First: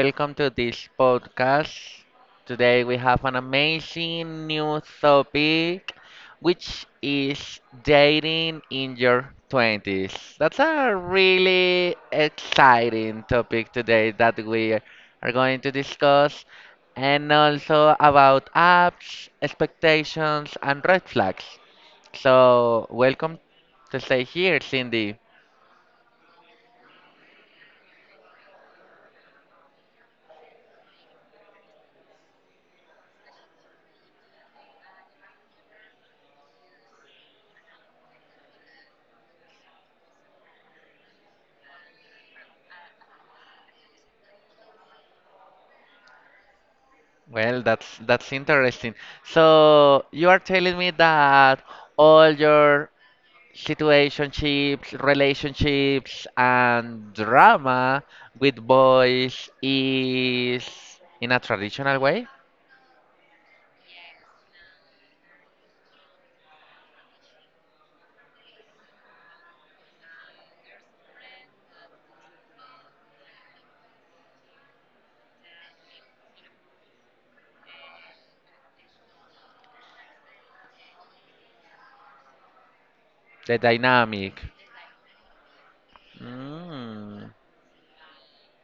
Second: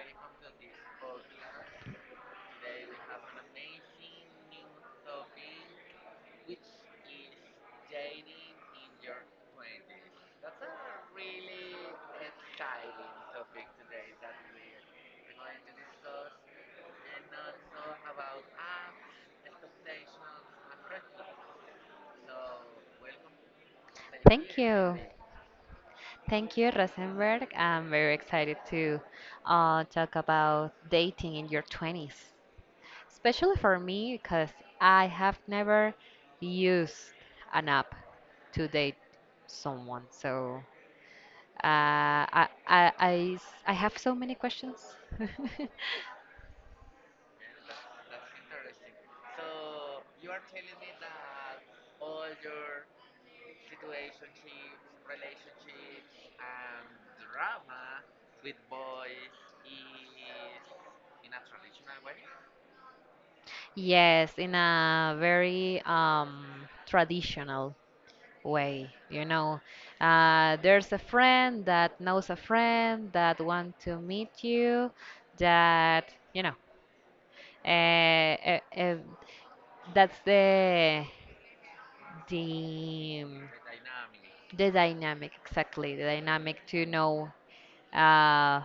welcome to this podcast. Today we have an amazing new topic, which is dating in your 20s. That's a really exciting topic today that we are going to discuss, and also about apps, expectations, and red flags. So, welcome to stay Thank here, you. Cindy. Thank you, Rosenberg. I'm very excited to talk about dating in your 20s, especially for me because I have never used an app to date someone. So uh, I, I, I s- I have so many questions. Well, that's interesting. So you are telling me that all your situationships, relationships, and drama with boys is in a traditional way? Yes, in a very traditional way. There's a friend that knows a friend that want to meet you, that you know uh, uh, uh, that's the the The dynamic. Dynamic. Exactly, the dynamic to know Mm. uh,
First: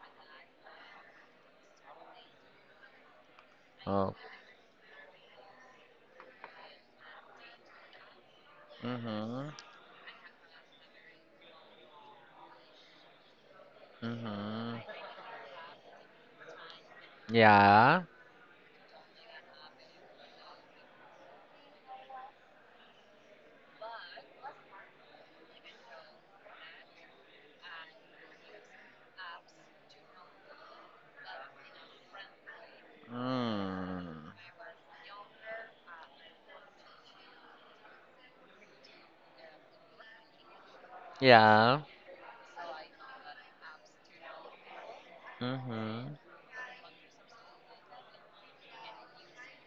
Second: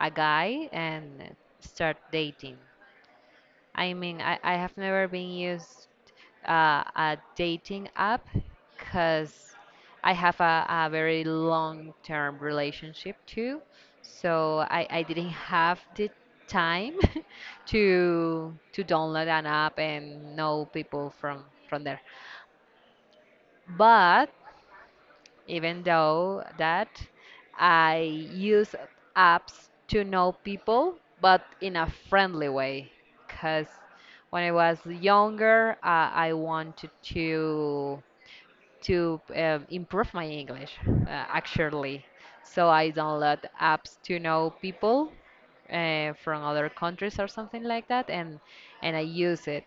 a guy and start dating. I Oh. mean, I have never been used a dating app hmm because I have a very long-term relationship too. So hmm I didn't have the time Yeah. to download an app and know people from there. But even though that I use apps to know people, but in a friendly way. Because Mm. when I was younger, I wanted to improve my English, Yeah. actually. So I download apps to know people hmm from other countries or something like that, and I use it,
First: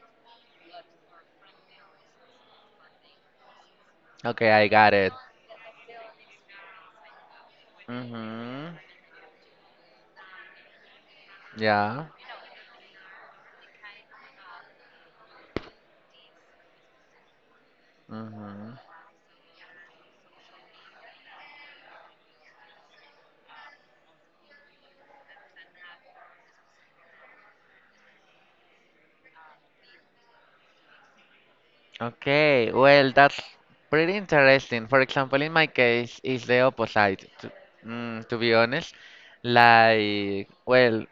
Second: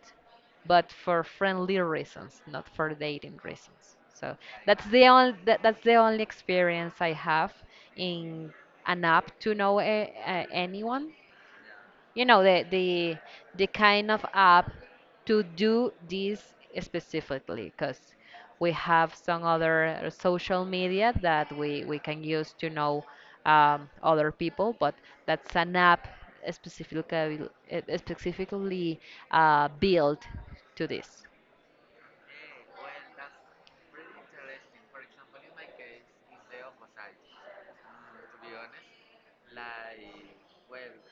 but for friendly reasons, not for dating reasons. So Okay, I got it. That's the only experience I have in Hmm an app to know anyone. Yeah. You know, the kind of app to do this specifically, because we hmm have some other social media that we can use to know other people, but that's an app specifically, eh, specifically built to this. Okay, well, that's pretty interesting. For example, in my case, it's the opposite, to, to be honest. Like, well,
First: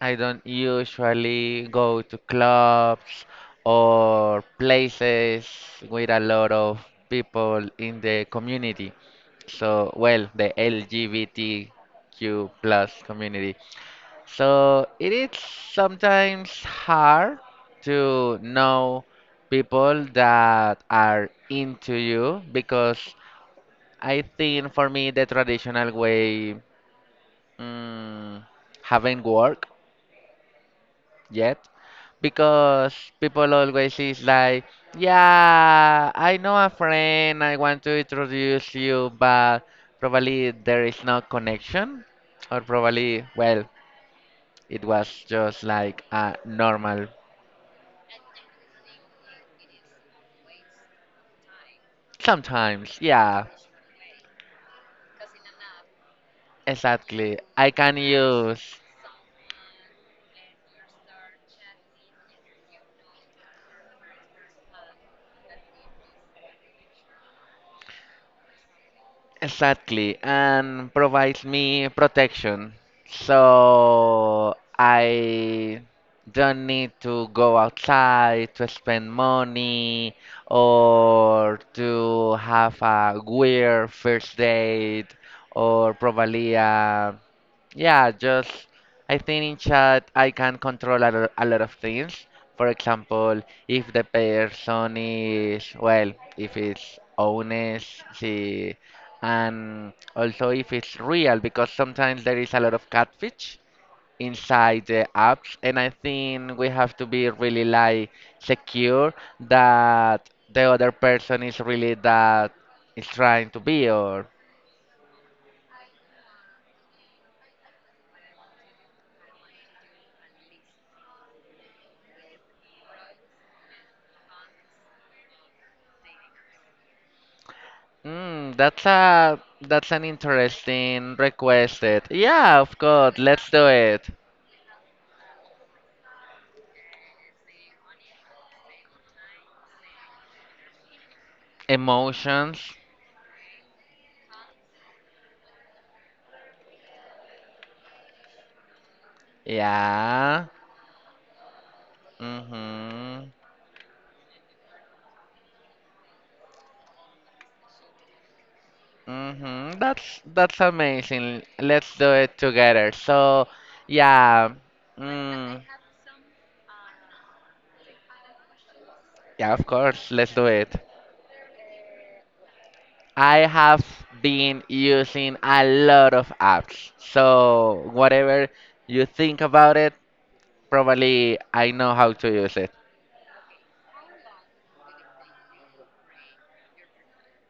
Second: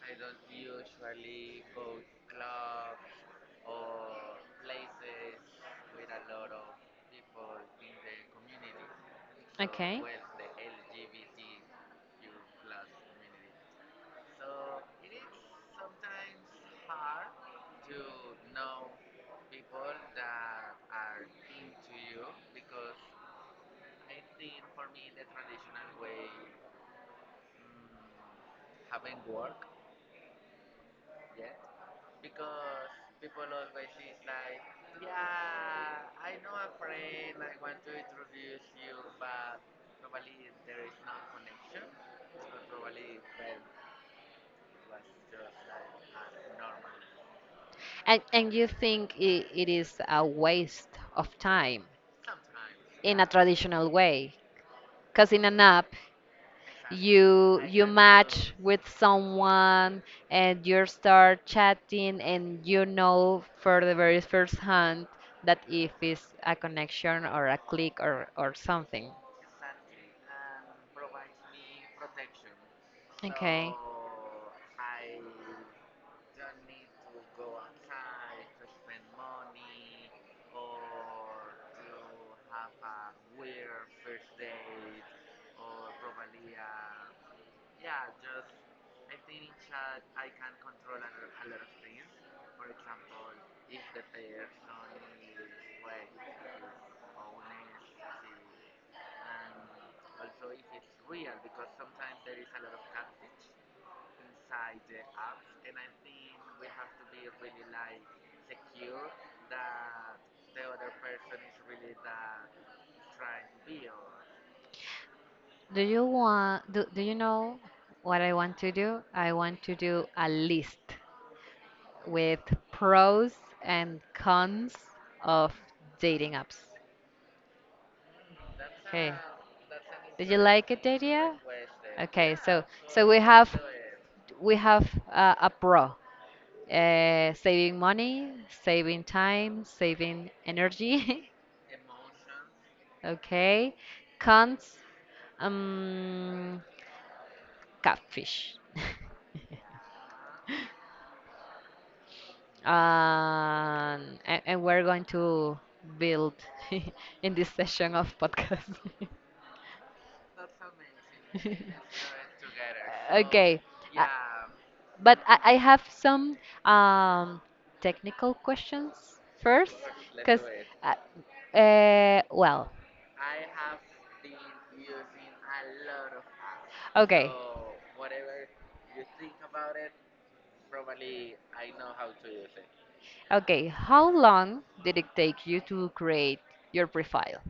I don't usually go to clubs or places with a lot of people in the community. So, Okay. well, the LGBTQ plus community. So it is sometimes hard to know people that are into you because I think for me the traditional way mm, haven't worked yet because people always is like, yeah, I know a friend, I want to introduce you, but probably there is no connection or probably well it was just like a normal And you think it is a waste of time, Sometimes, in a yeah, traditional way? Because in an app, exactly. you I you can match use. with someone and you start chatting and you know for the very first hand that if it's a connection, or a click, or something. Exactly, and provides me protection. Okay. So I don't need to go outside to spend money or to have a weird first date or probably yeah, just I think in chat I can control a lot of things. For example, if the person is well, if it's honest, she and also if it's real because sometimes there is a lot of catfish inside the apps and I think we have to be really like secure that the other person is really that is trying to be or Do you know what I want to do? I want to do a list with pros and cons of dating apps. mm, that's Okay. a that's an Did you like it, interesting Daria? requested, Okay, so yeah, of so we course, have let's do it. we have uh, a pro, saving money, saving time, saving energy. Emotions. Okay, cons, um, catfish, Yeah. Mm-hmm. And we're going to build in this session of podcast. Hmm. That's amazing. Let's do it together. So, Okay. Uh, yeah, but I mm, have some um, technical questions yeah, of first, course, let's because, do it. uh, well. I have been using a lot of apps. Okay, So, whatever you think about it, probably I know how to use it. okay. How long did it take you to create your profile?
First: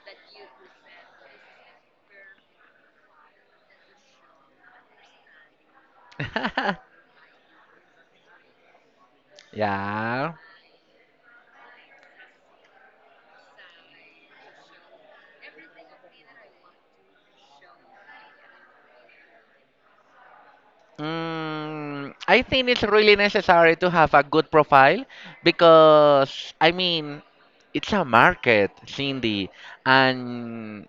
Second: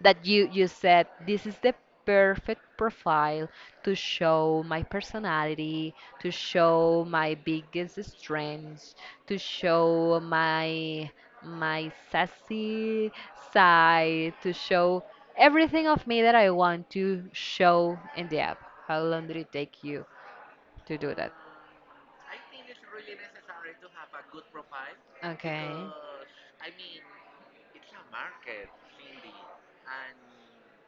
That you said, this is the perfect profile to show my personality, to show my biggest strengths, to show Yeah. my sassy side, to show everything of me that I want to show in the app. How long did it take you to do that? Mm, I think it's really necessary to have a good profile Okay. because, I mean, it's a market, Cindy, and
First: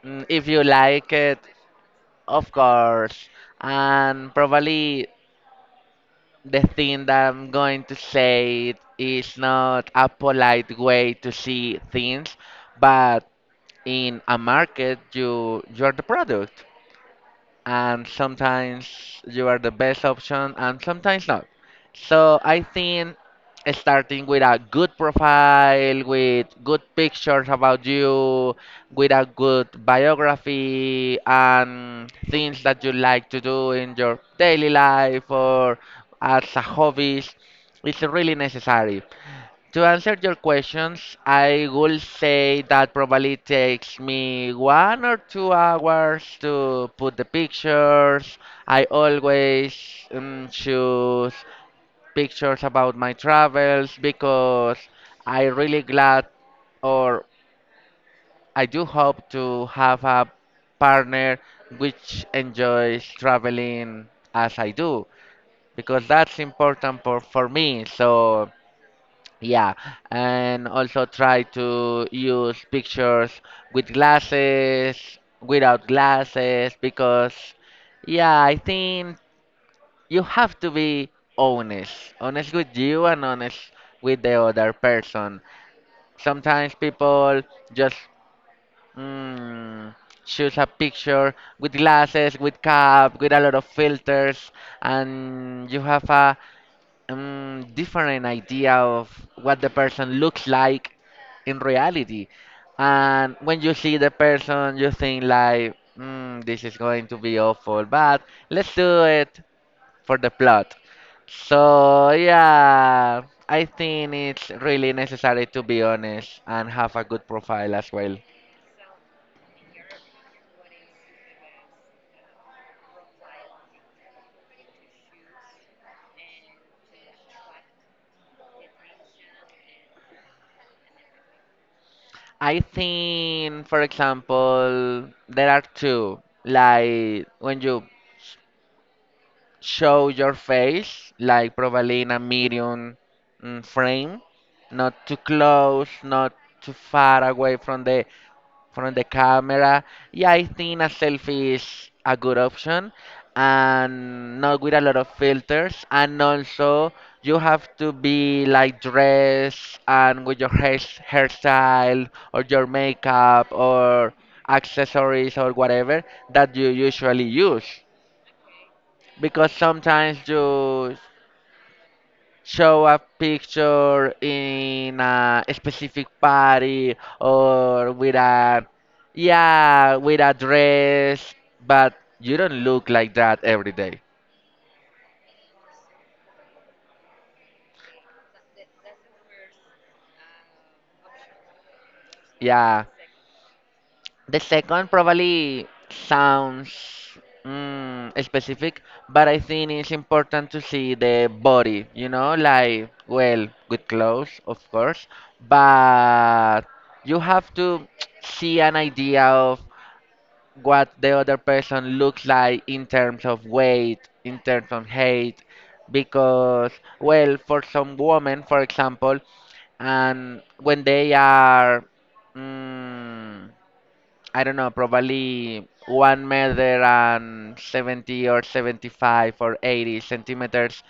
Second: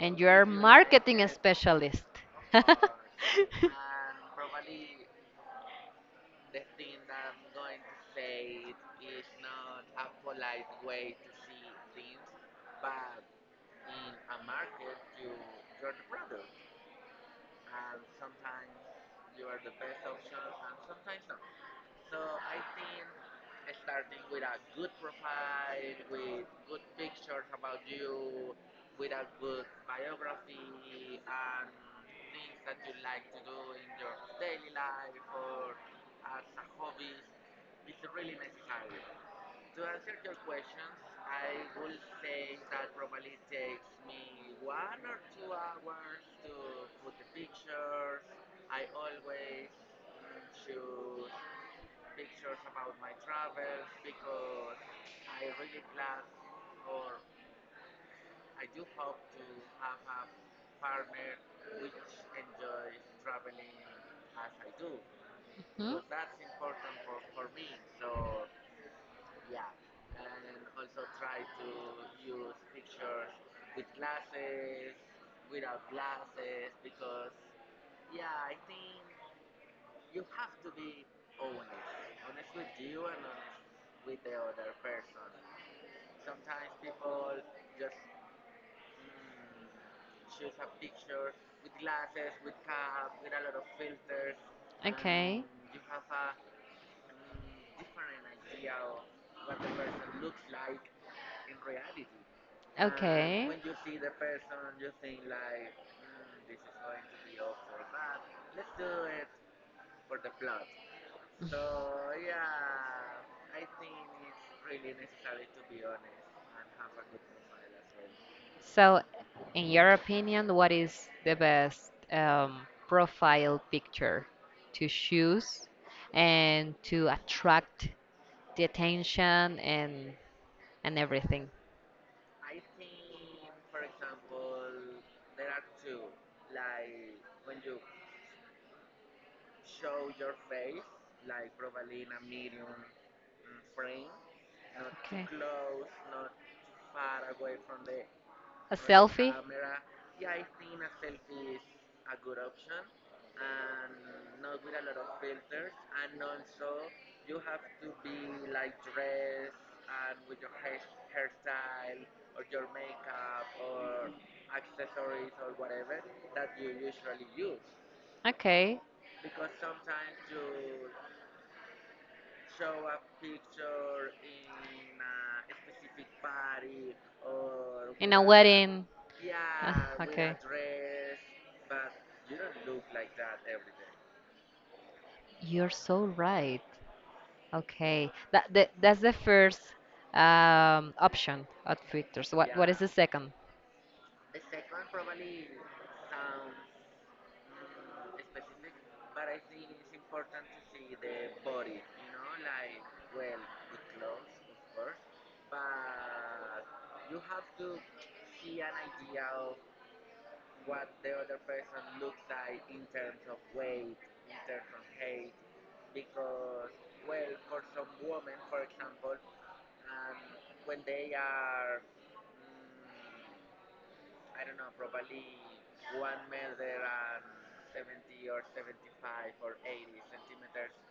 And mm, you're if you like marketing it, specialist. of course. And probably the thing that I'm going to say is not a polite way to see things, but in a market, you're the product and sometimes you are the best option and sometimes not. So I think starting with a good profile, with good pictures about you, with a good biography and things that you like to do in your daily life or as a hobby is really necessary. To answer your questions, I will say that probably takes me 1 or 2 hours to put the pictures. I always choose pictures about my travels because I really glad or I do hope to have a partner which enjoys traveling as I do Hmm? because that's important for me. So yeah, and also try to use pictures with glasses, without glasses, because, yeah, I think you have to be honest with you and honest with the other person. Sometimes people just mm, choose a picture with glasses, with cap, with a lot of filters, Okay. and you have a different idea of what the person looks like in reality. And Okay. when you see the person, you think like, mm, this is going to be awful, but let's do it for the plot. So yeah, I think it's really necessary to be honest and have a good profile as well. So, in your opinion, what is the best profile picture to choose and to attract the attention, and everything? I think, for example, there are two. Like when you show your face, like probably in a medium frame, not too Okay. close, not too far away from the A from the selfie? camera. Yeah, I think a selfie is a good option, and not with a lot of filters. And also, you have to be like dressed and with your hairstyle or your makeup or accessories or whatever that you usually use Okay. because sometimes you show a picture in a specific party or In with a a wedding. Yeah. Ah, yeah with okay. a dress but you don't look like that every day. You're so right. Okay. That's the first option of filters. What is the, Yeah. yeah, second? The second probably sounds specific, but I think it's important to see the body, you know, like, well, with clothes, of course, but you have to see an idea of what the other person looks like in terms of weight, in terms of height, because, well, for some women, for example, and when they are. Mm, I don't know, probably 1 meter and 70 or 75 or 80 centimeters.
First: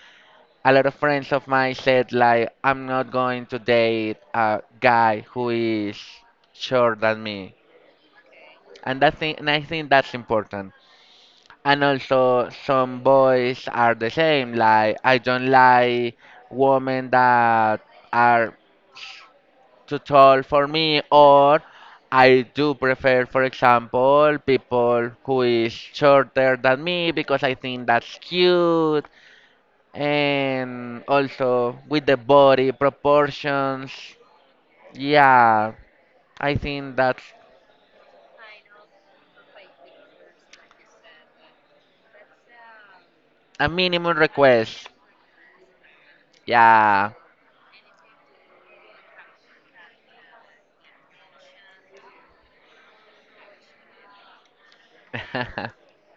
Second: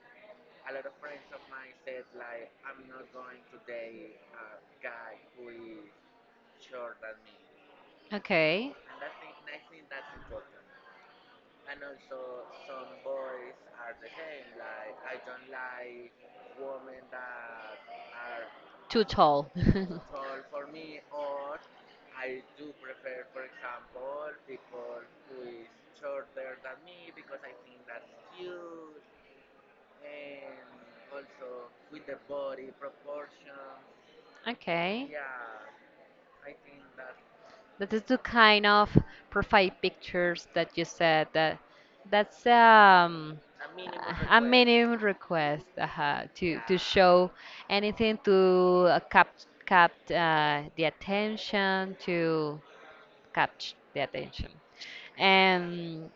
A lot of friends of mine said, like, I'm not going to date a guy who is short than me. Okay. And, that thing, and I think that's important. And also, some boys are the same. Like, I don't like women that are Too tall. too Too. tall for me, or I do prefer, for example, people who is shorter than me because I think that's cute. And also with the body proportions. Okay. Yeah, I think that's That is the kind of profile pictures that you said that's a minimum a request. minimum request, to Yeah. show anything, to cap cap the attention to catch the attention. And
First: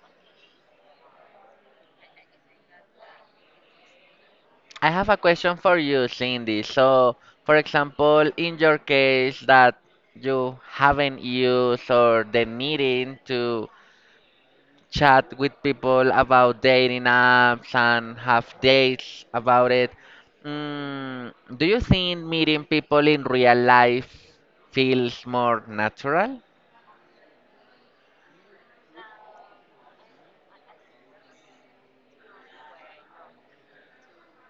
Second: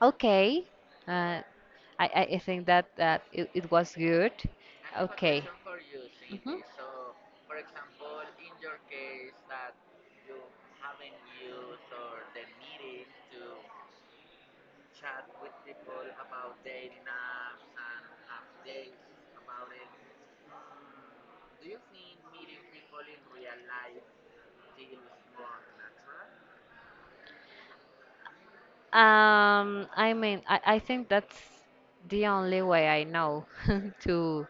okay, uh, I think that it was good. I have a Okay. question for you, Mhm. Cindy. So, for example, in your case that you haven't used or the needing to chat with people about dating apps and have dates about it. Mm, do you think meeting people in real life feels more natural? I mean, I think that's the only way I know to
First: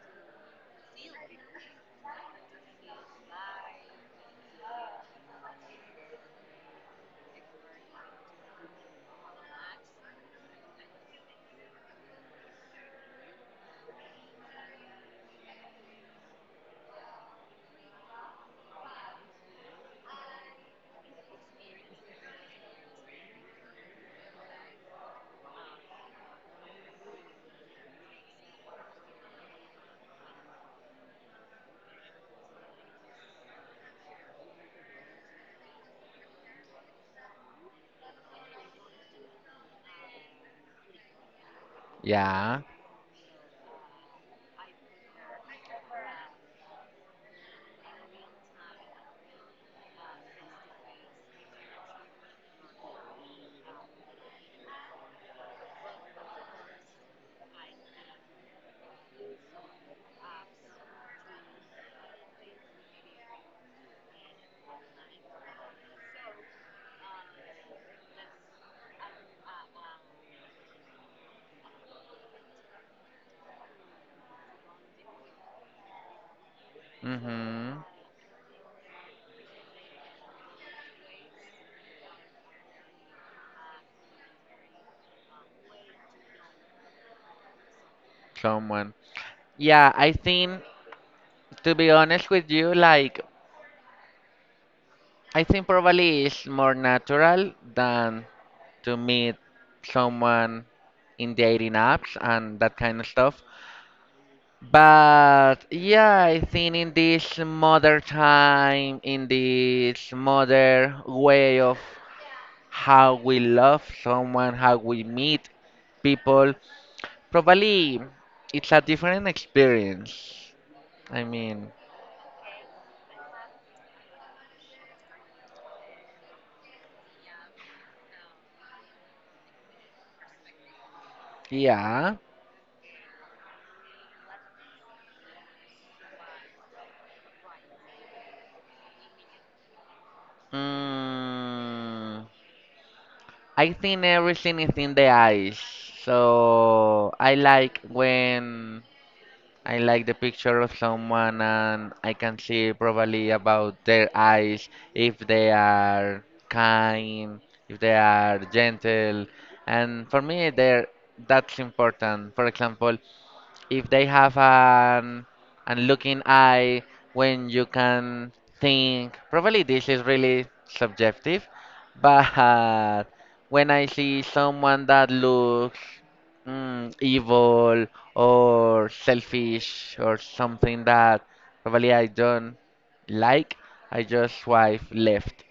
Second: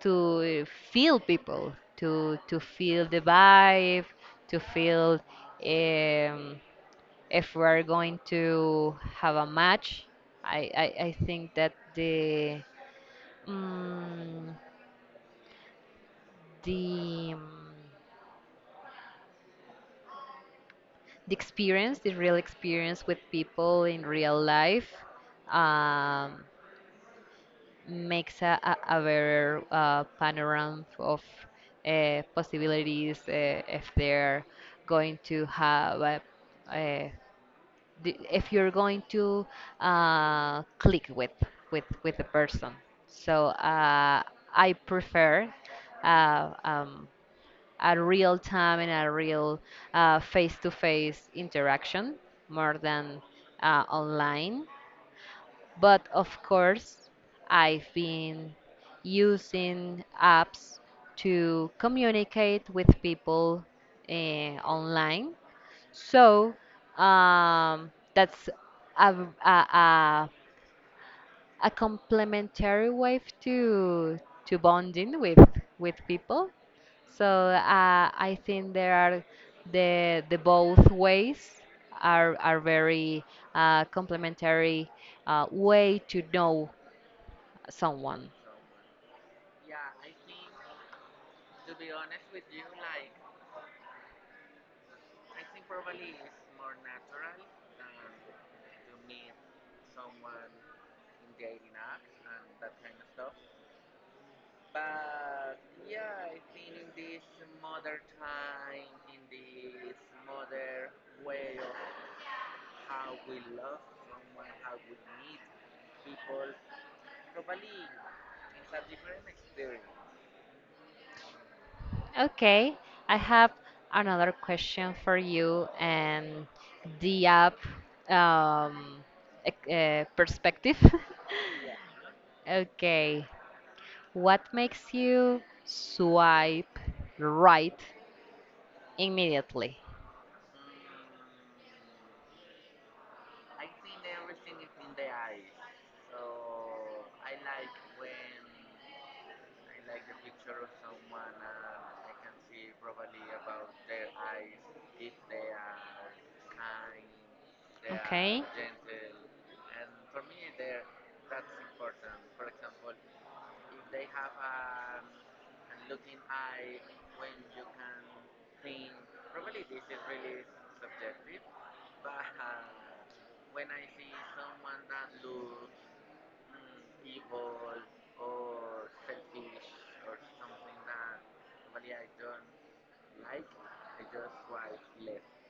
to feel people, to feel the vibe, to feel um, if we're going to have a match. I think that mm, the um, the experience, the real experience with people in real life, Um, makes a better panorama of possibilities, if they're going to have a, the- if you're going to click with the Yeah. person. So I prefer uh, um, a real time and a real face-to-face interaction more than online. But of course, I've been using apps to communicate with people online. So that's a, a, a, a complementary way to bonding with people. So Mm-hmm. I think there are the both ways are very complementary way to know someone. Someone. Yeah, I think, to be honest with you, like, I think probably it's more natural than to meet someone in dating apps and that kind of stuff. But yeah, I think in this modern time, in this modern way of how we love someone, how we meet people, probably it's a different experience. I mean, Okay, I have another question for you. And the app, um, perspective. yeah. Okay, what makes you swipe right immediately? Mm, I think everything is in the eyes. So I like when I like the picture of someone and I can see probably about their eyes, if they are kind, if they are Okay. gentle. And for me, there that's important. For example, if they have an looking eye when you can think probably this is really subjective but when I see someone that looks evil or selfish or something that probably I don't like I just swipe left.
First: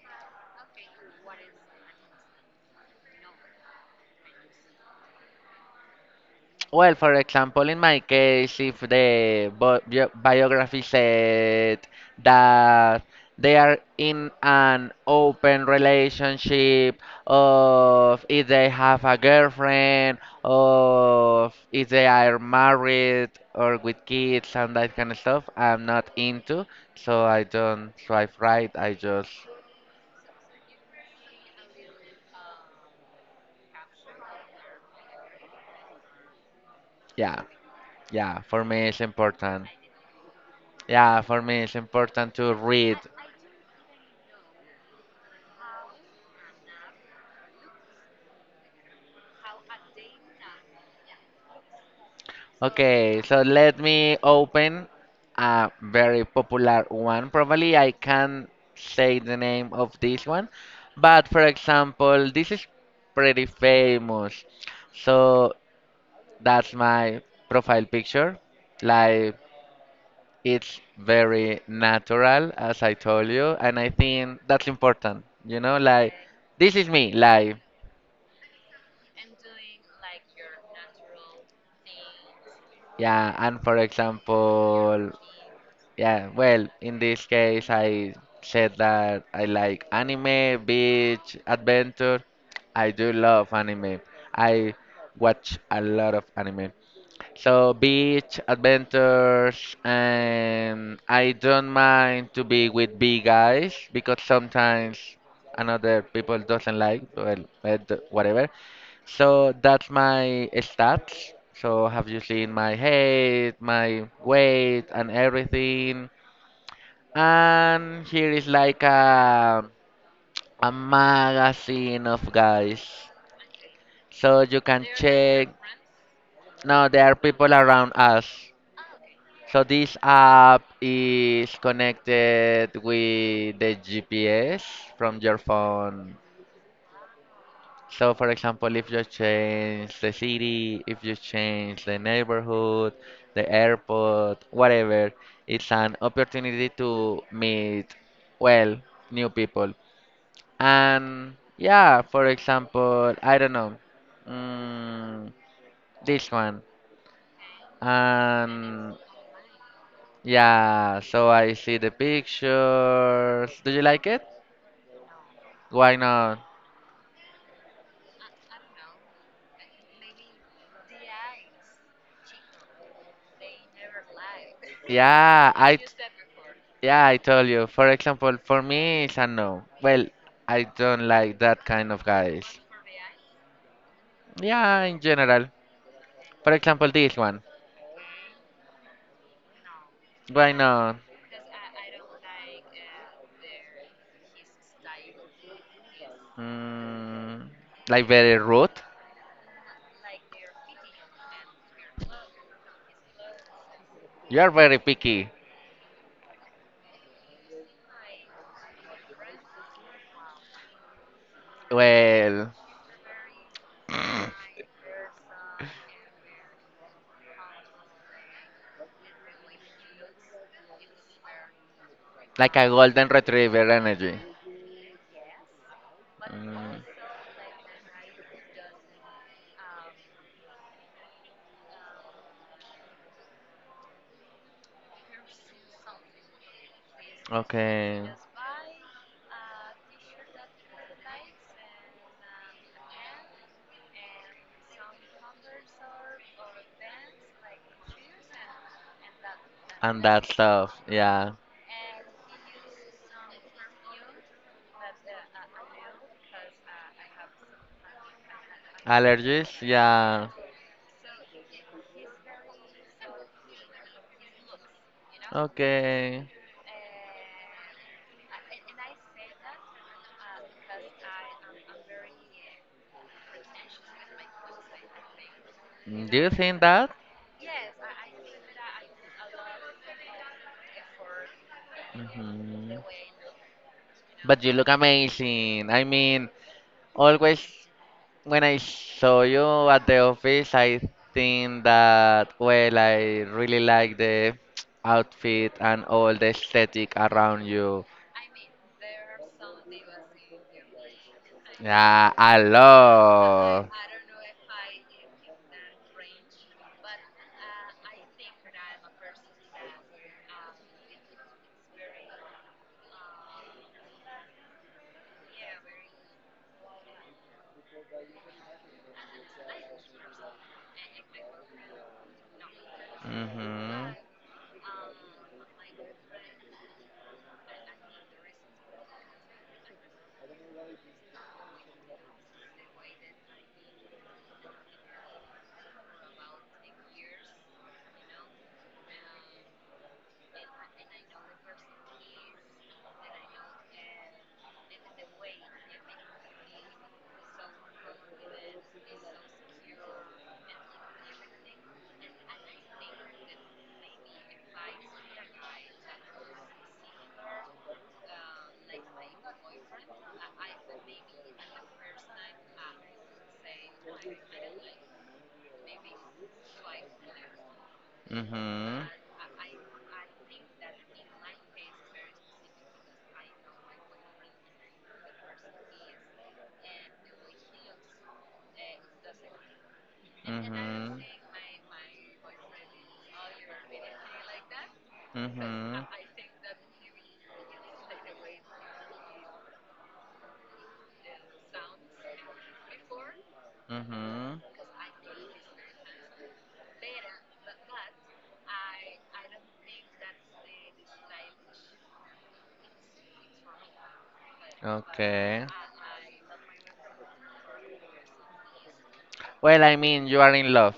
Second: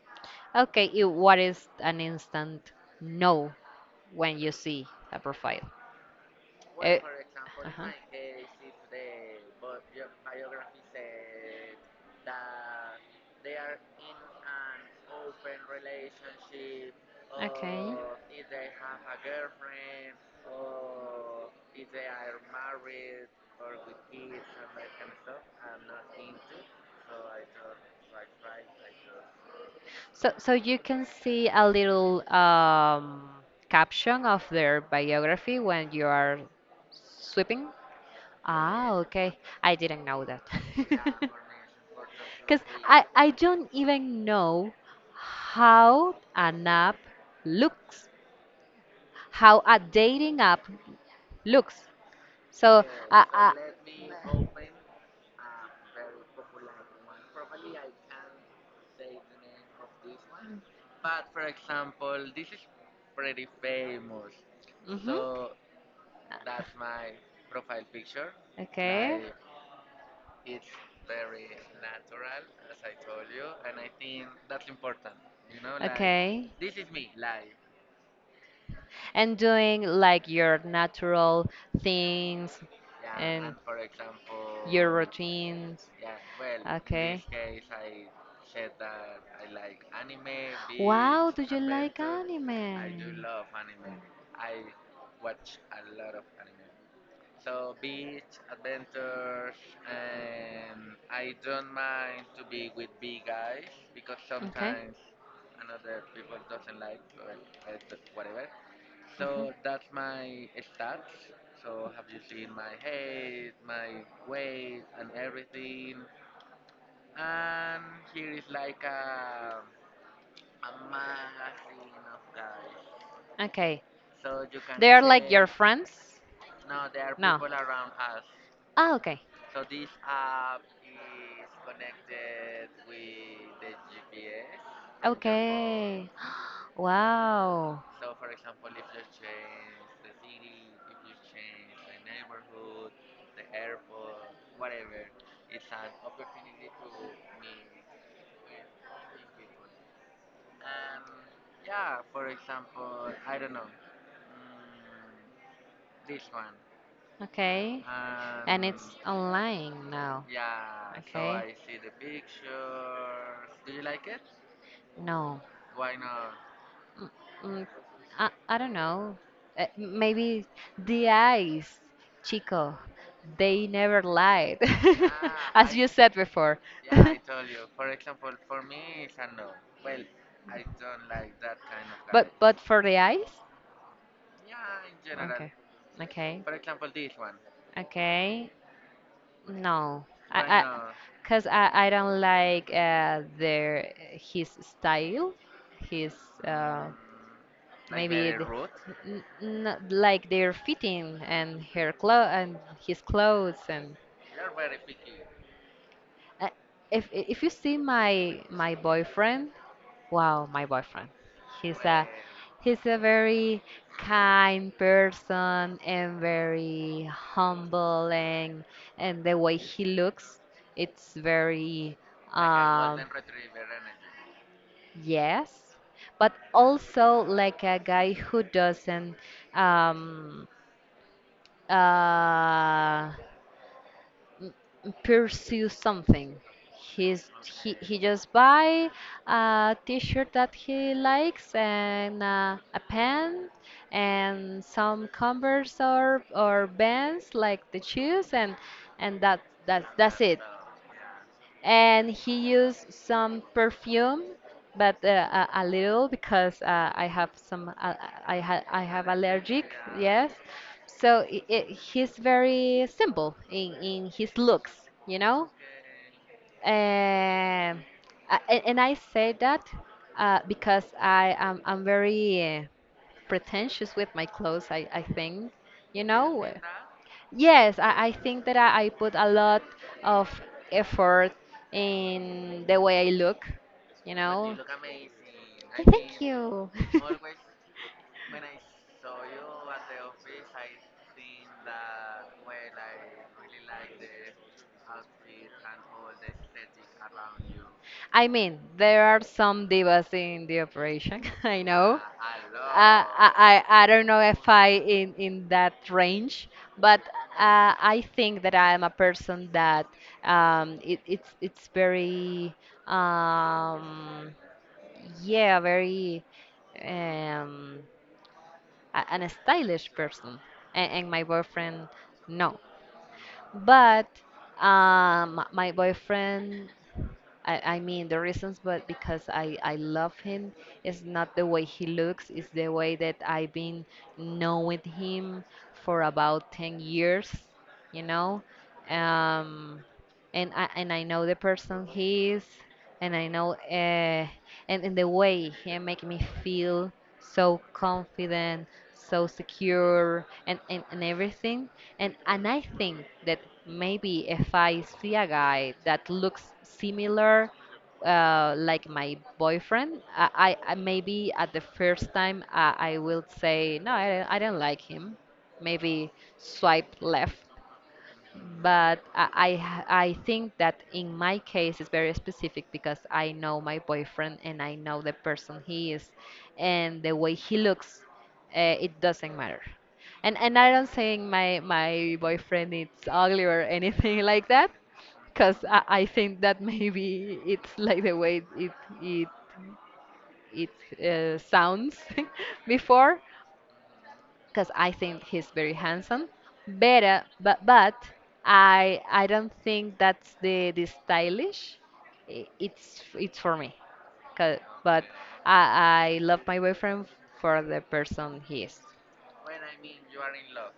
Okay, what is an instant no when you see a profile? Well, Eh, for example, in uh-huh. my case, if the biography said that they are in an open relationship, Okay. of if they have a girlfriend, of if they are married or with kids and that kind of stuff, I'm not into, so I don't swipe right. I just, So you can see a little caption of their biography when you are yeah, sweeping? Yes. yeah. For Ah, me, it's yes, okay. important. I didn't know that. Yeah, for me, it's important to Because read. I don't even know how an app looks, how a dating app looks. So, Okay, uh, so uh, let me open a very popular one. Probably I can't say the name of this one, but for example, this is pretty famous. mhm. So that's my profile picture. Okay. Like it's very natural, as I told you, and I think that's important. You know, like Okay. this is me, like And doing, like, your natural things, yeah, and for example, routines. yeah, well, in this case, I said that I like anime, beach, adventure. I do love anime. I watch a lot of anime. So, beach, adventures, and I don't mind to be with big guys because sometimes another people doesn't like, well, whatever. So that's my stats. So have you seen my height, my weight, and everything? And here is like a magazine of guys. Okay. So you can check. Friends? No, there are people around us. Ah, okay. So this app is connected with the GPS from your Okay. phone. Wow. So for example, if you change the city, if you change the neighborhood, the airport, whatever, it's an opportunity to meet, well, new people. And yeah, for example, I don't know, mm, this one. Okay. And it's And online now. yeah, so I Okay. see the pictures. Do you like it? No. Why not? Mm, mm, I don't know. Maybe the eyes, Chico, they never lied. Yeah, Yeah, as I t- you said before. yeah, I told you. For example, for me, it's a no. Well, I don't like that kind of But guys. but for the eyes? Yeah, in general. Okay. For example, Okay. this one. Okay. No. I, Why Why I, not? cause I don't like their his style, his uh, Mm, like maybe very the, rude. n- n- like their fitting and her clo and his clothes, and You are very picky. uh, if you see my boyfriend. Wow, my boyfriend. He's a Well, he's a very kind person and very humble, and the way he looks, it's very like a um golden retriever energy. yes, but Mm. also like a guy who doesn't um uh pursue something. He's he Okay. just buy a t-shirt that he likes, and a pen, and some Converse or Vans, like the shoes, and and that that's And that's that it. stuff. Yeah. And he used some perfume, but a little because I have Allergies. allergic, Yeah. yes. So he's very simple in his looks, you know? Okay. Um, and I say that because I'm very pretentious with my clothes. I think, you Mm, do you know. uh, think that? Yes, I think that I put a lot of effort in Mhm. the way I look, you But you know. look amazing. I Thank mean, you. always when I saw you at the office, I think that, well, I really like the outfit and all the aesthetic around you. I mean, there are some divas in the operation. I know. Yeah, I Uh, I, love. I I don't know if I in that range, but I think that I am a person that it's very um, yeah, very um, an stylish person, and my boyfriend, no, Mhm. but my boyfriend, I mean the reasons but because I love him. It's not the way he looks, it's the way that I've been knowing him for about 10 years you know um, and I know the person he is, and I know, and in the way he make me feel so confident, so secure, and everything. And I think that maybe if I see a guy that looks similar, like my boyfriend, maybe at the first time I will say no, I don't like him. Maybe swipe left, Mm-hmm. but I think that in my case it's very specific, because I know my boyfriend and I know the person he is, and the way he looks, it doesn't matter. And I don't Mm-hmm. saying my boyfriend is ugly or anything like that, because I, Mm-hmm. I think that maybe it's like the way it it sounds before, Mm-hmm. because I think he's very handsome. Better, but I don't think that's the stylish. It's for me. 'Cause- But Okay. I I love my boyfriend for the person he is. Well, I mean, you are in love.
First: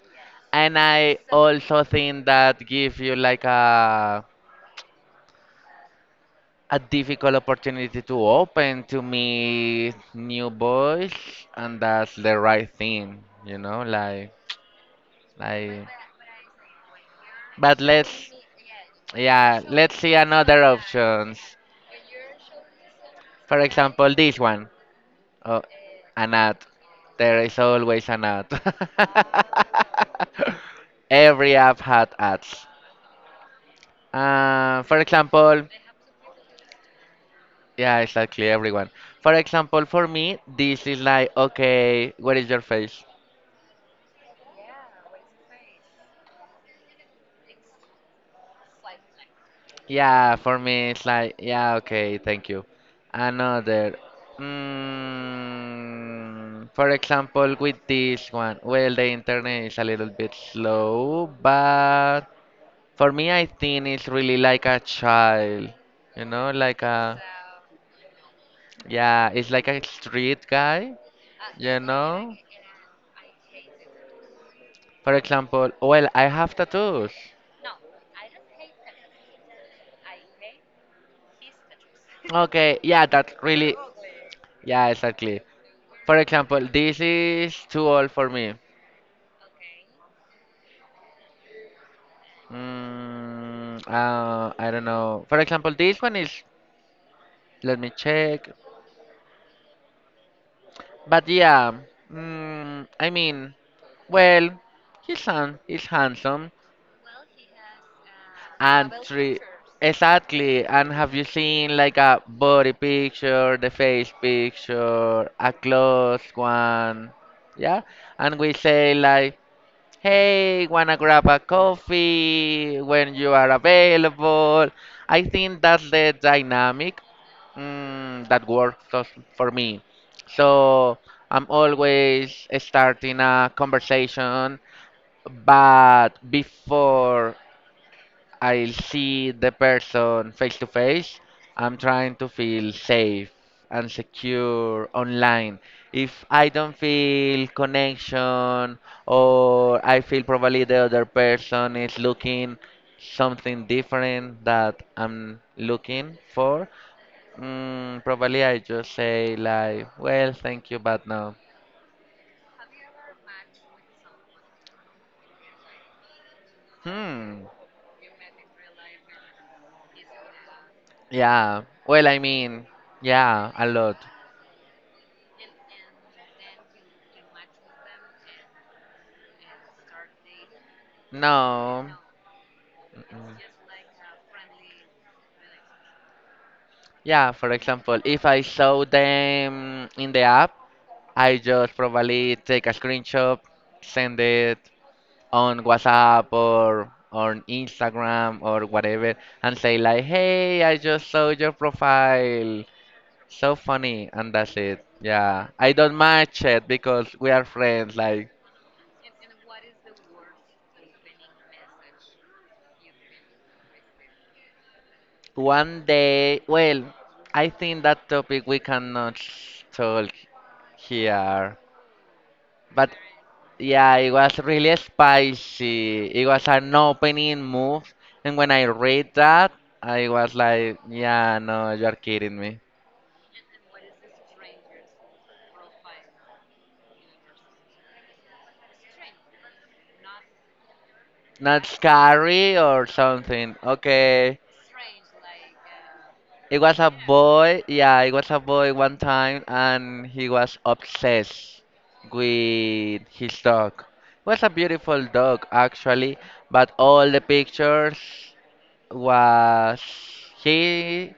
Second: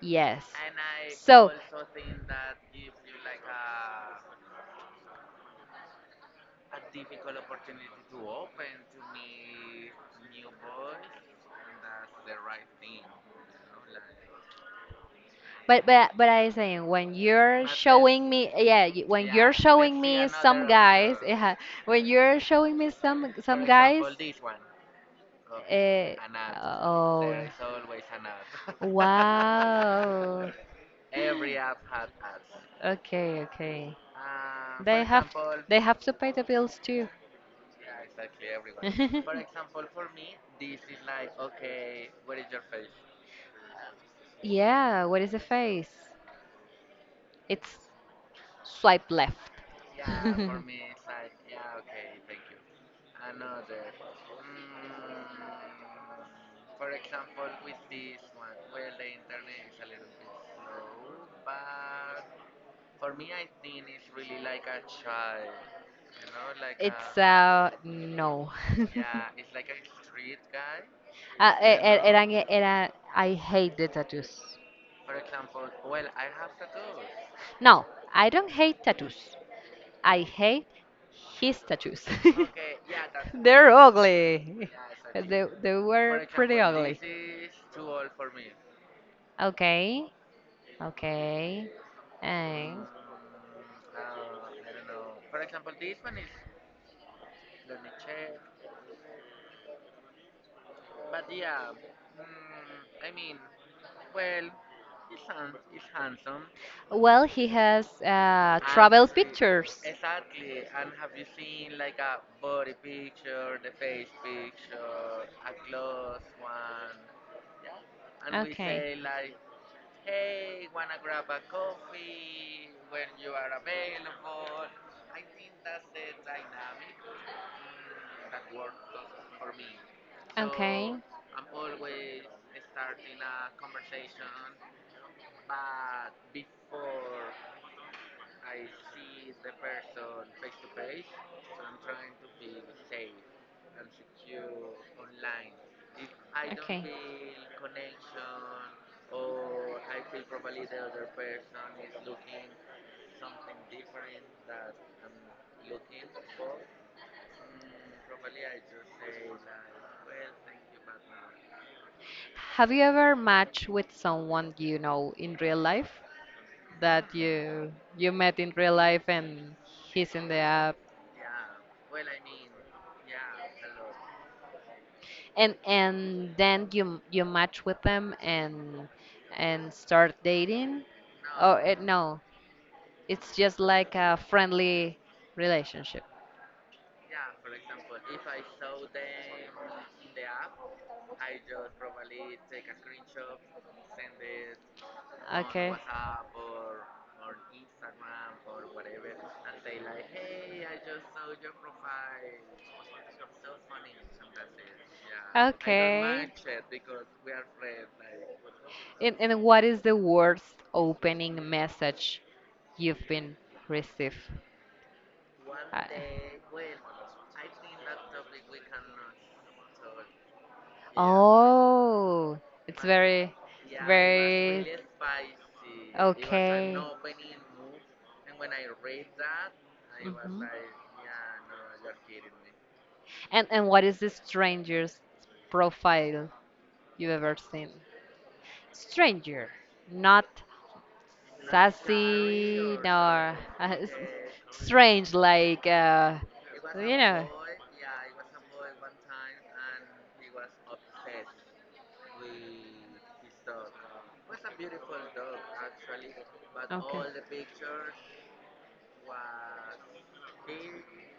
Yes. And I So, also think that give you like a difficult opportunity to open to meet new boys, and that's the right thing, you know, like but like. but but I saying, But let's when you're yeah, let's showing see me another some guys, options. yeah, when you're showing me some For some guys. example, this one. Oh, Eh, an ad. oh. There is always an ad. Every app had ads. Okay, okay. For example, They have to pay the bills too. yeah, exactly, everyone. For example, for me, this is like, okay, what is your face? Yeah, what is the face? It's swipe left. Yeah, for me, it's like, yeah, okay, thank you. Another. Mm, for example, with this one, well, the internet is a little bit slow, but for me, I think it's really like a child, you know, like It's a, no. yeah, it's like a street guy, you And, know? know? And I hate the tattoos. For example, well, I have tattoos. No, I don't hate tattoos. I hate his tattoos. Okay, yeah, that's They're true, really, ugly, yeah, yeah. exactly. They For For were pretty example, example, ugly. this is too old for me. Okay, okay. Eh. I don't know. For example, this one is, let me check. But yeah, I mean, well, his son is handsome Well, he has and three, pictures. exactly. And have you seen like a body picture, the face picture, a close one? Yeah, and we say like. Hey, wanna grab a coffee when you are available? I think that's the dynamic mm, that works us- for me. So I'm always starting a conversation, but before I'll see the person face to face. I'm trying to feel safe and secure online. If I don't feel connection or I feel probably the other person is looking something different that I'm looking for, probably I just say like, well, thank you, but no. Have you ever matched with someone you know in real life? That Hmm. you met in real life and he's in the app, Yeah. Well, I mean, yeah, a lot. and then you match with them, and start dating. Oh, No. no, it's Mm-mm. just like a friendly relationship. Yeah, for example, if I saw them in the app, I just probably take a screenshot, send it on Okay, WhatsApp or on Instagram or whatever, and say like, "Hey, I just saw your profile. So funny." And that's it. Yeah, I don't okay, match it because we are like. friends. Like And what is the worst opening message you've been received? one Uh, day, well, I think that topic we cannot talk here. oh, it's But very, yeah, it was really very. spicy. It was Okay. an opening move, and when I read that, I was Mhm. like, yeah, no, you're kidding me. And what is the strangest profile you ever seen? Stranger, not Not sassy scary or nor something. Okay. strange, like, It was a you know. boy, yeah, it was a boy one time, and he was obsessed with his dog. It was a beautiful dog, actually, but all the pictures was he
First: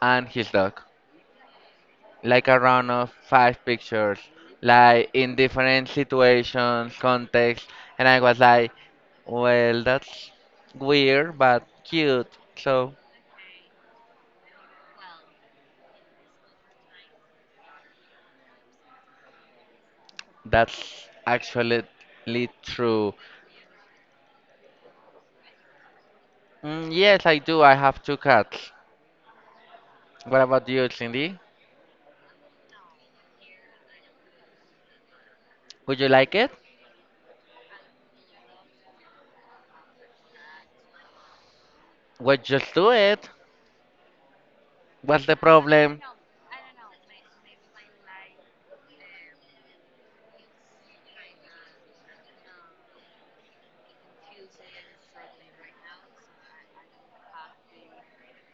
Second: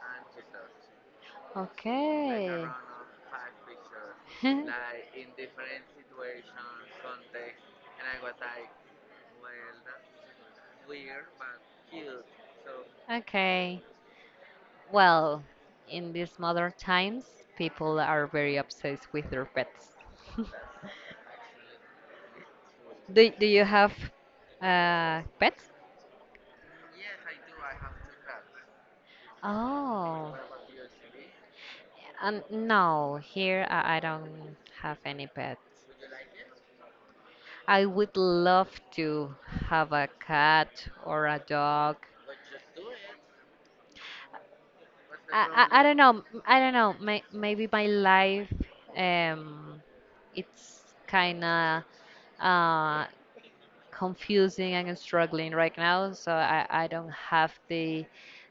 and his dog. Like a Okay. run of five pictures, like in different situations, context, and I was like, well, that's weird but cute. So Okay. Well, in these modern times, people are very obsessed with their pets. that's actually true. Do you have pets? Yes, I do. I have two cats. Oh. What about you, Cindy? No, here I don't have any pet. Would you like it? I would love to have a cat or a dog. Well, just do it. What's the I don't problem? know. I don't know. Maybe my life, um, it's kind of uh, confusing and struggling right now. So I don't have the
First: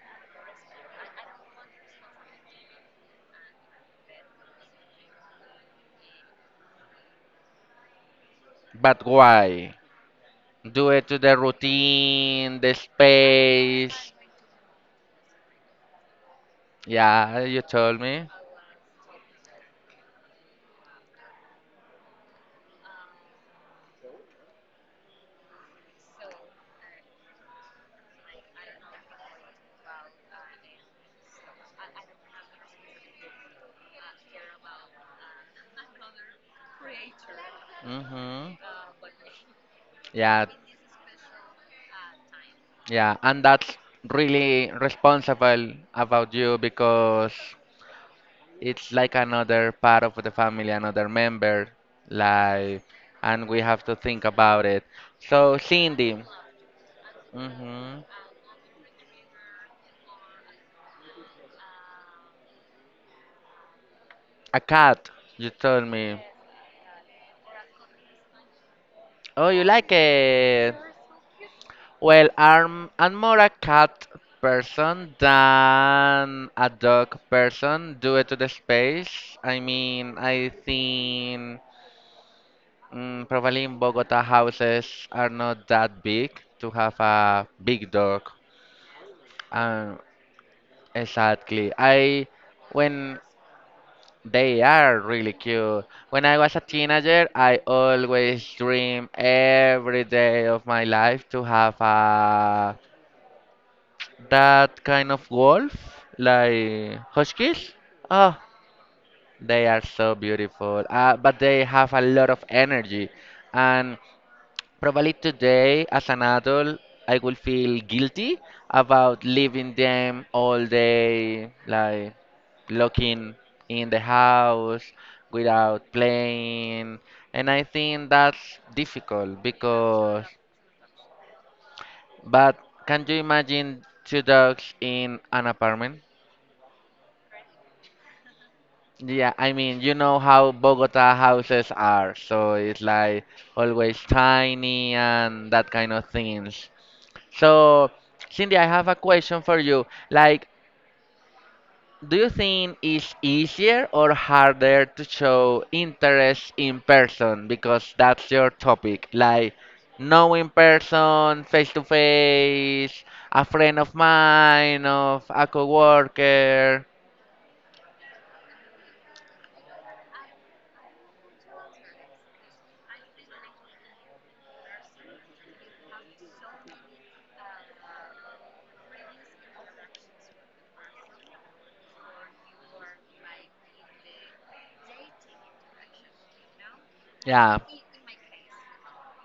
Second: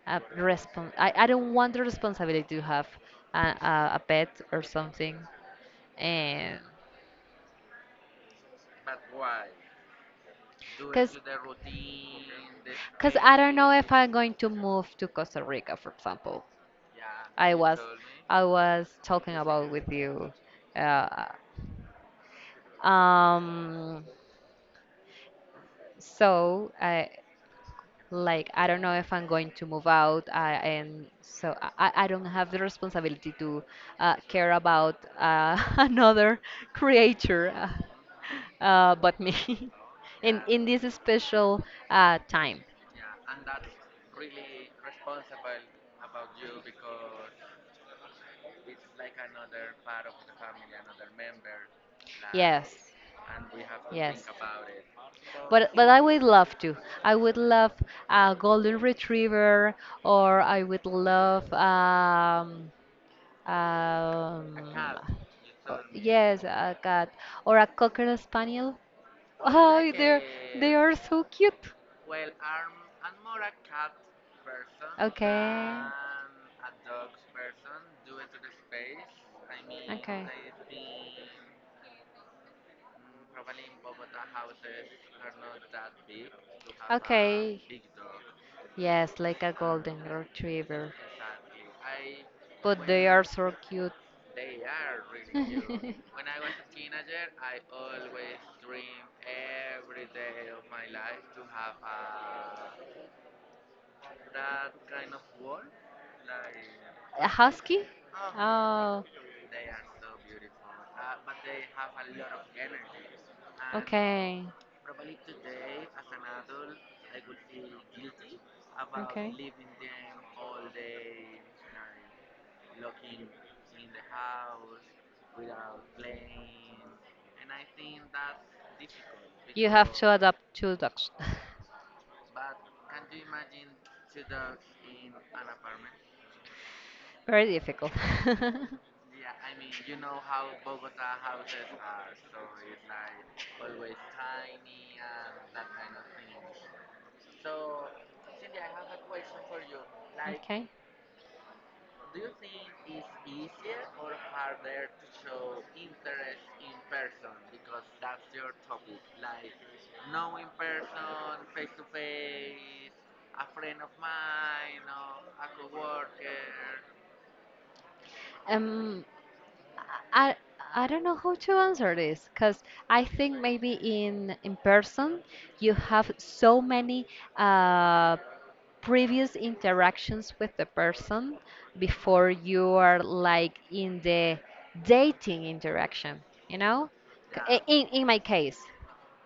respon I don't want the responsibility to have a pet or something. And But why? Do it Because to the routine, the Because I don't know if I'm space. going to move to Costa Rica, for example. Yeah, I you was told me. I was talking about with you. Uh, um, so I like I don't know if I'm going to move out. I and so I don't have the responsibility to care about another creature Hmm. But me in Yeah, Yeah. In this special time. yeah, and that's really responsible about you because it's like another part of the family, another member, like, Yes. and we have to Yes. think about it. So, But Okay. but I would Cindy, love to. I would love hmm, a golden retriever, or I would love a a cat, cat, you told me. yes, a cat or a cocker spaniel. Oh, Oh. you Oh, like like they're they it? are so cute. Well. Well, I'm more a cat person Okay. than a dog person due to the space. I mean, Okay. I think probably in Bogota houses are not that big to have a Okay. big dog. Yes, like a Um, golden retriever. exactly. I But they when are so cute. they are really cute. When I was a teenager, I always dream every day of my life to have a that kind of wolf, like A huskies. husky? Oh, Oh, they are so beautiful, but they have a lot of energy. And okay. probably today, as an adult, I will feel guilty about Okay. leaving them all day, like looking in the house without playing. And I think that's difficult You have to because, adapt to dogs. but can you imagine two dogs in an apartment? Very difficult. like Yeah, I mean, you know how Bogota houses are, so it's like always tiny and that kind of things. So, Cindy, I have a question for you. Like, Okay. do you think it's easier or harder to show interest in person? Because that's your topic. Like, know in person, face to face, a friend of mine, of a coworker. Um, I I don't know how to answer this because I think maybe in person you have so many uh, previous interactions with the person before you are like in the dating interaction, you know? C- yeah Yeah. i- In in my case,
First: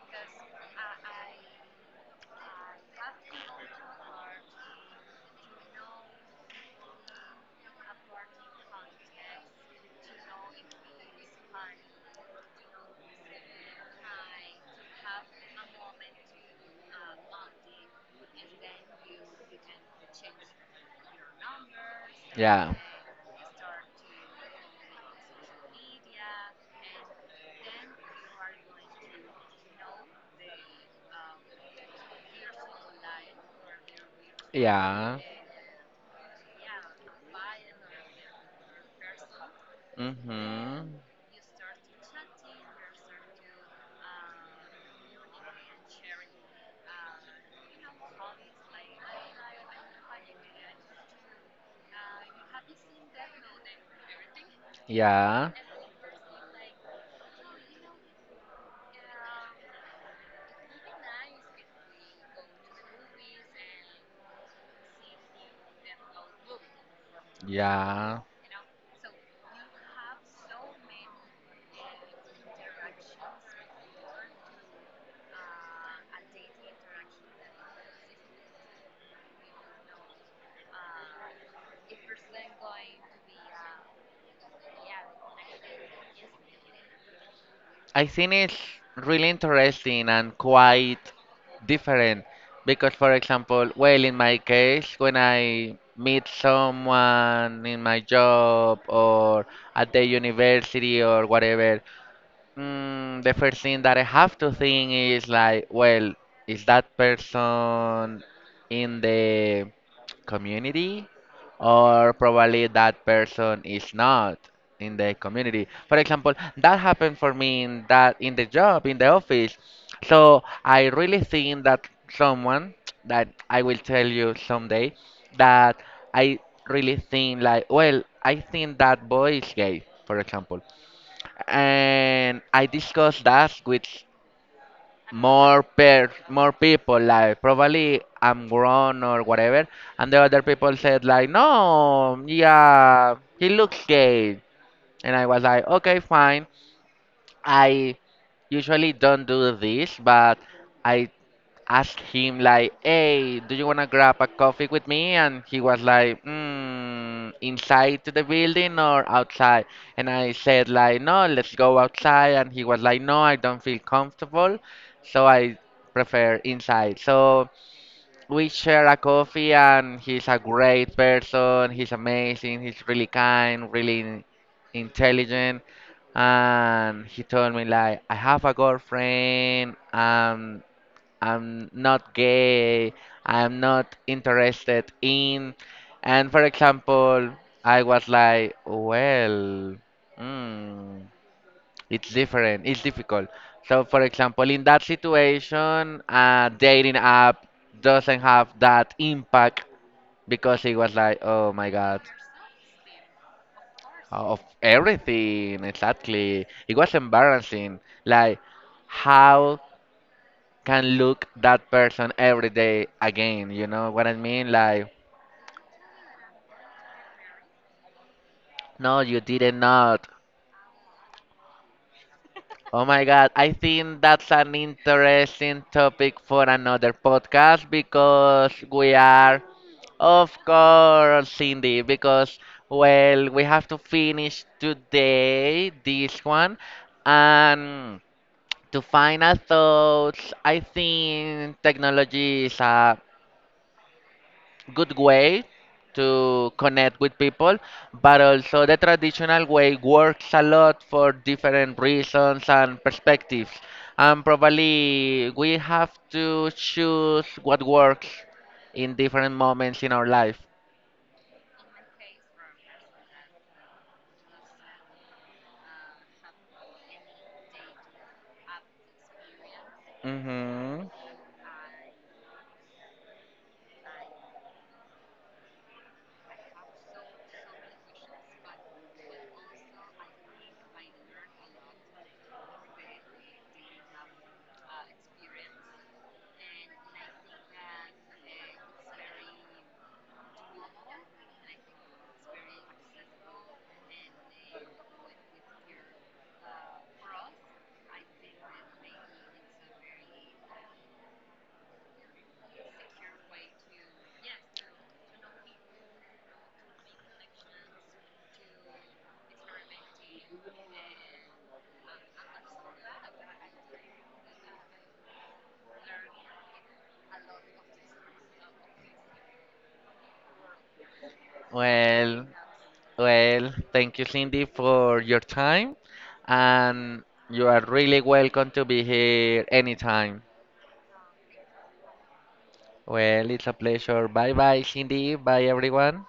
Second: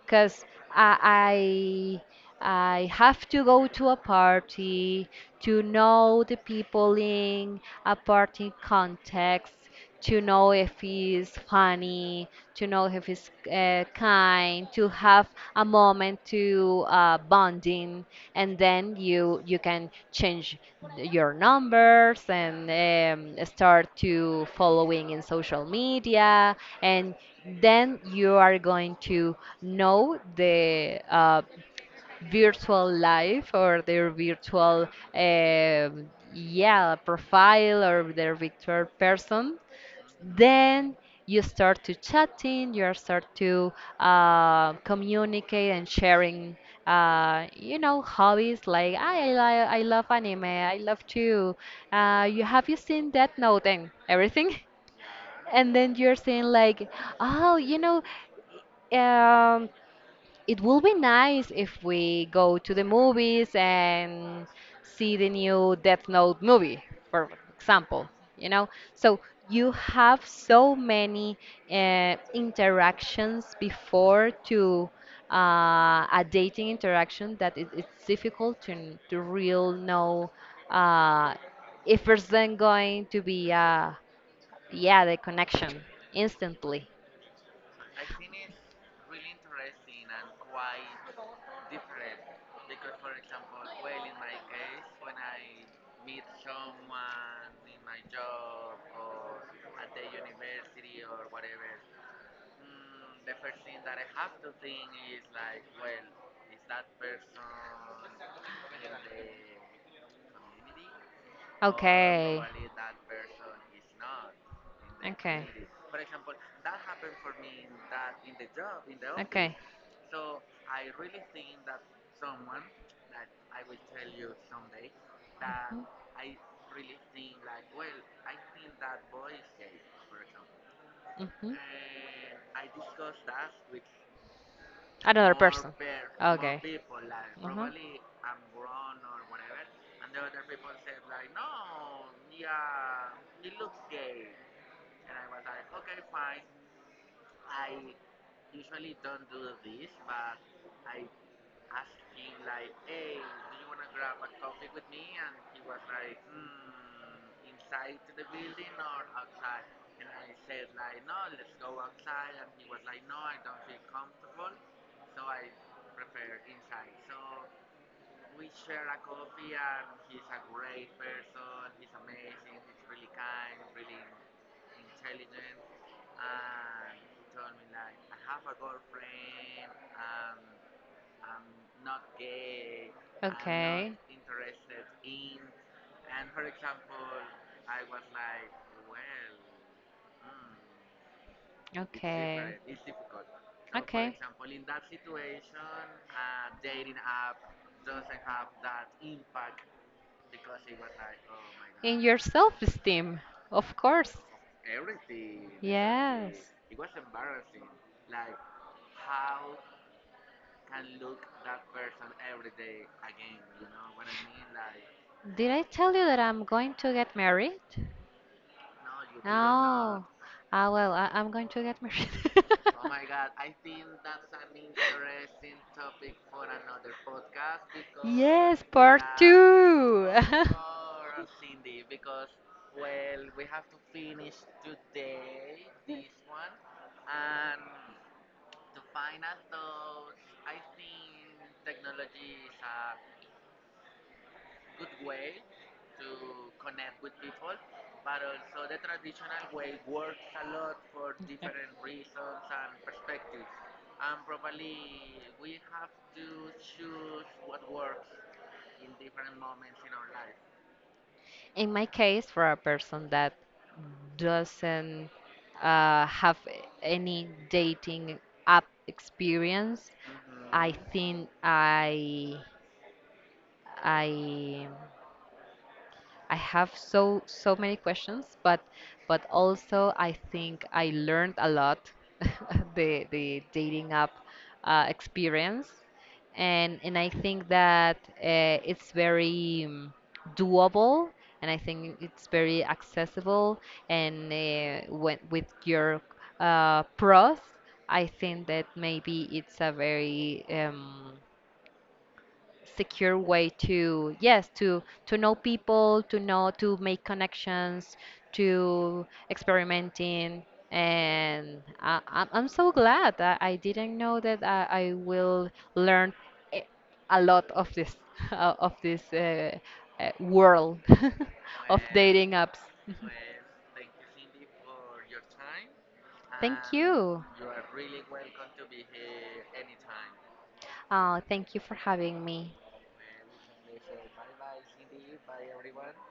because I, I have to go to a party to know the people in a party context, to know if he's funny, to know if he's kind, to have a moment to bonding, and then you can change your numbers and Yeah. Start to following in social media, and then you are going to know the virtual life or their virtual Yeah. um yeah profile or their virtual person, then Mhm. you start to chatting, you start to communicate and sharing you know, hobbies like I love anime. I love to, you have you seen Death Note and everything? Yeah. And then you're saying like, oh, you know, um it will be nice if we go to the movies and see the new Death Note movie, for example, Yeah, you know? So you have so many interactions before to a dating interaction that it's difficult to real know, uh, if there's then going to be, yeah, the connection instantly. I think it's really interesting and quite different because, for example, well, in my case, when I meet someone in my job or at the university or whatever, the first thing that I have to think is like, well, is that person in the community or Okay. probably that person is not in the Okay. community. For example, that happened for me in that in the job, in the Okay. office. So I really think that someone that I will tell you someday that I really think like well I think that boy is gay, for example. Mhm, mhm. And I discussed that with Another person. More Okay. people like Mhm. probably I'm grown or whatever and the other people said like no yeah he looks gay and I was like okay fine I usually don't do this but I asked him like, "Hey, do you wanna grab a coffee with me?" And he was like, "Inside to the building or outside?" And I said like, "No, let's go outside." And he was like, "No, I don't feel comfortable, so I prefer inside." So we share a coffee, and he's a great person. He's amazing. He's really kind, really intelligent. And he told me like, "I have a girlfriend." I'm not Okay. gay, I'm not interested in. And for example, I was like, well, mm, it's Okay. different, it's difficult. So, for Okay. example, in that situation, a dating app doesn't have that impact because it was like, oh my In God, your self-esteem, of course. of everything, exactly. Yes. It was embarrassing. Like, how can look that person every day again. You know what I mean? Like, Did I tell you that I'm going to get married? No. no, you didn't No. not. Ah, well, I'm going to get married. Oh my God, I think that's an interesting topic for another podcast because Yes, we part are, two. of course, Cindy, because, well, we have to finish today this one. And to final thoughts, I think technology is a good way to connect with people, but also the traditional way works a lot for different reasons and perspectives. And probably we have to choose what works in different moments in our life. In my case, for a person that doesn't have any dating app experience, I Hmm. hmm think I I have so many questions, but also I think I learned a lot the dating app experience, and I think that it's very doable, and I think it's very accessible, and with your pros, I think that maybe it's a very secure way to, yes, to know people, to know, to make connections, to experimenting. And I'm so glad that I didn't know that I will learn a a lot of this of this world of Well, dating apps. well, thank you, Cindy, for your time, Thank and you. you are really welcome to be here anytime. Thank you for having me. Well, it's a pleasure. Bye bye, Cindy. Bye, everyone.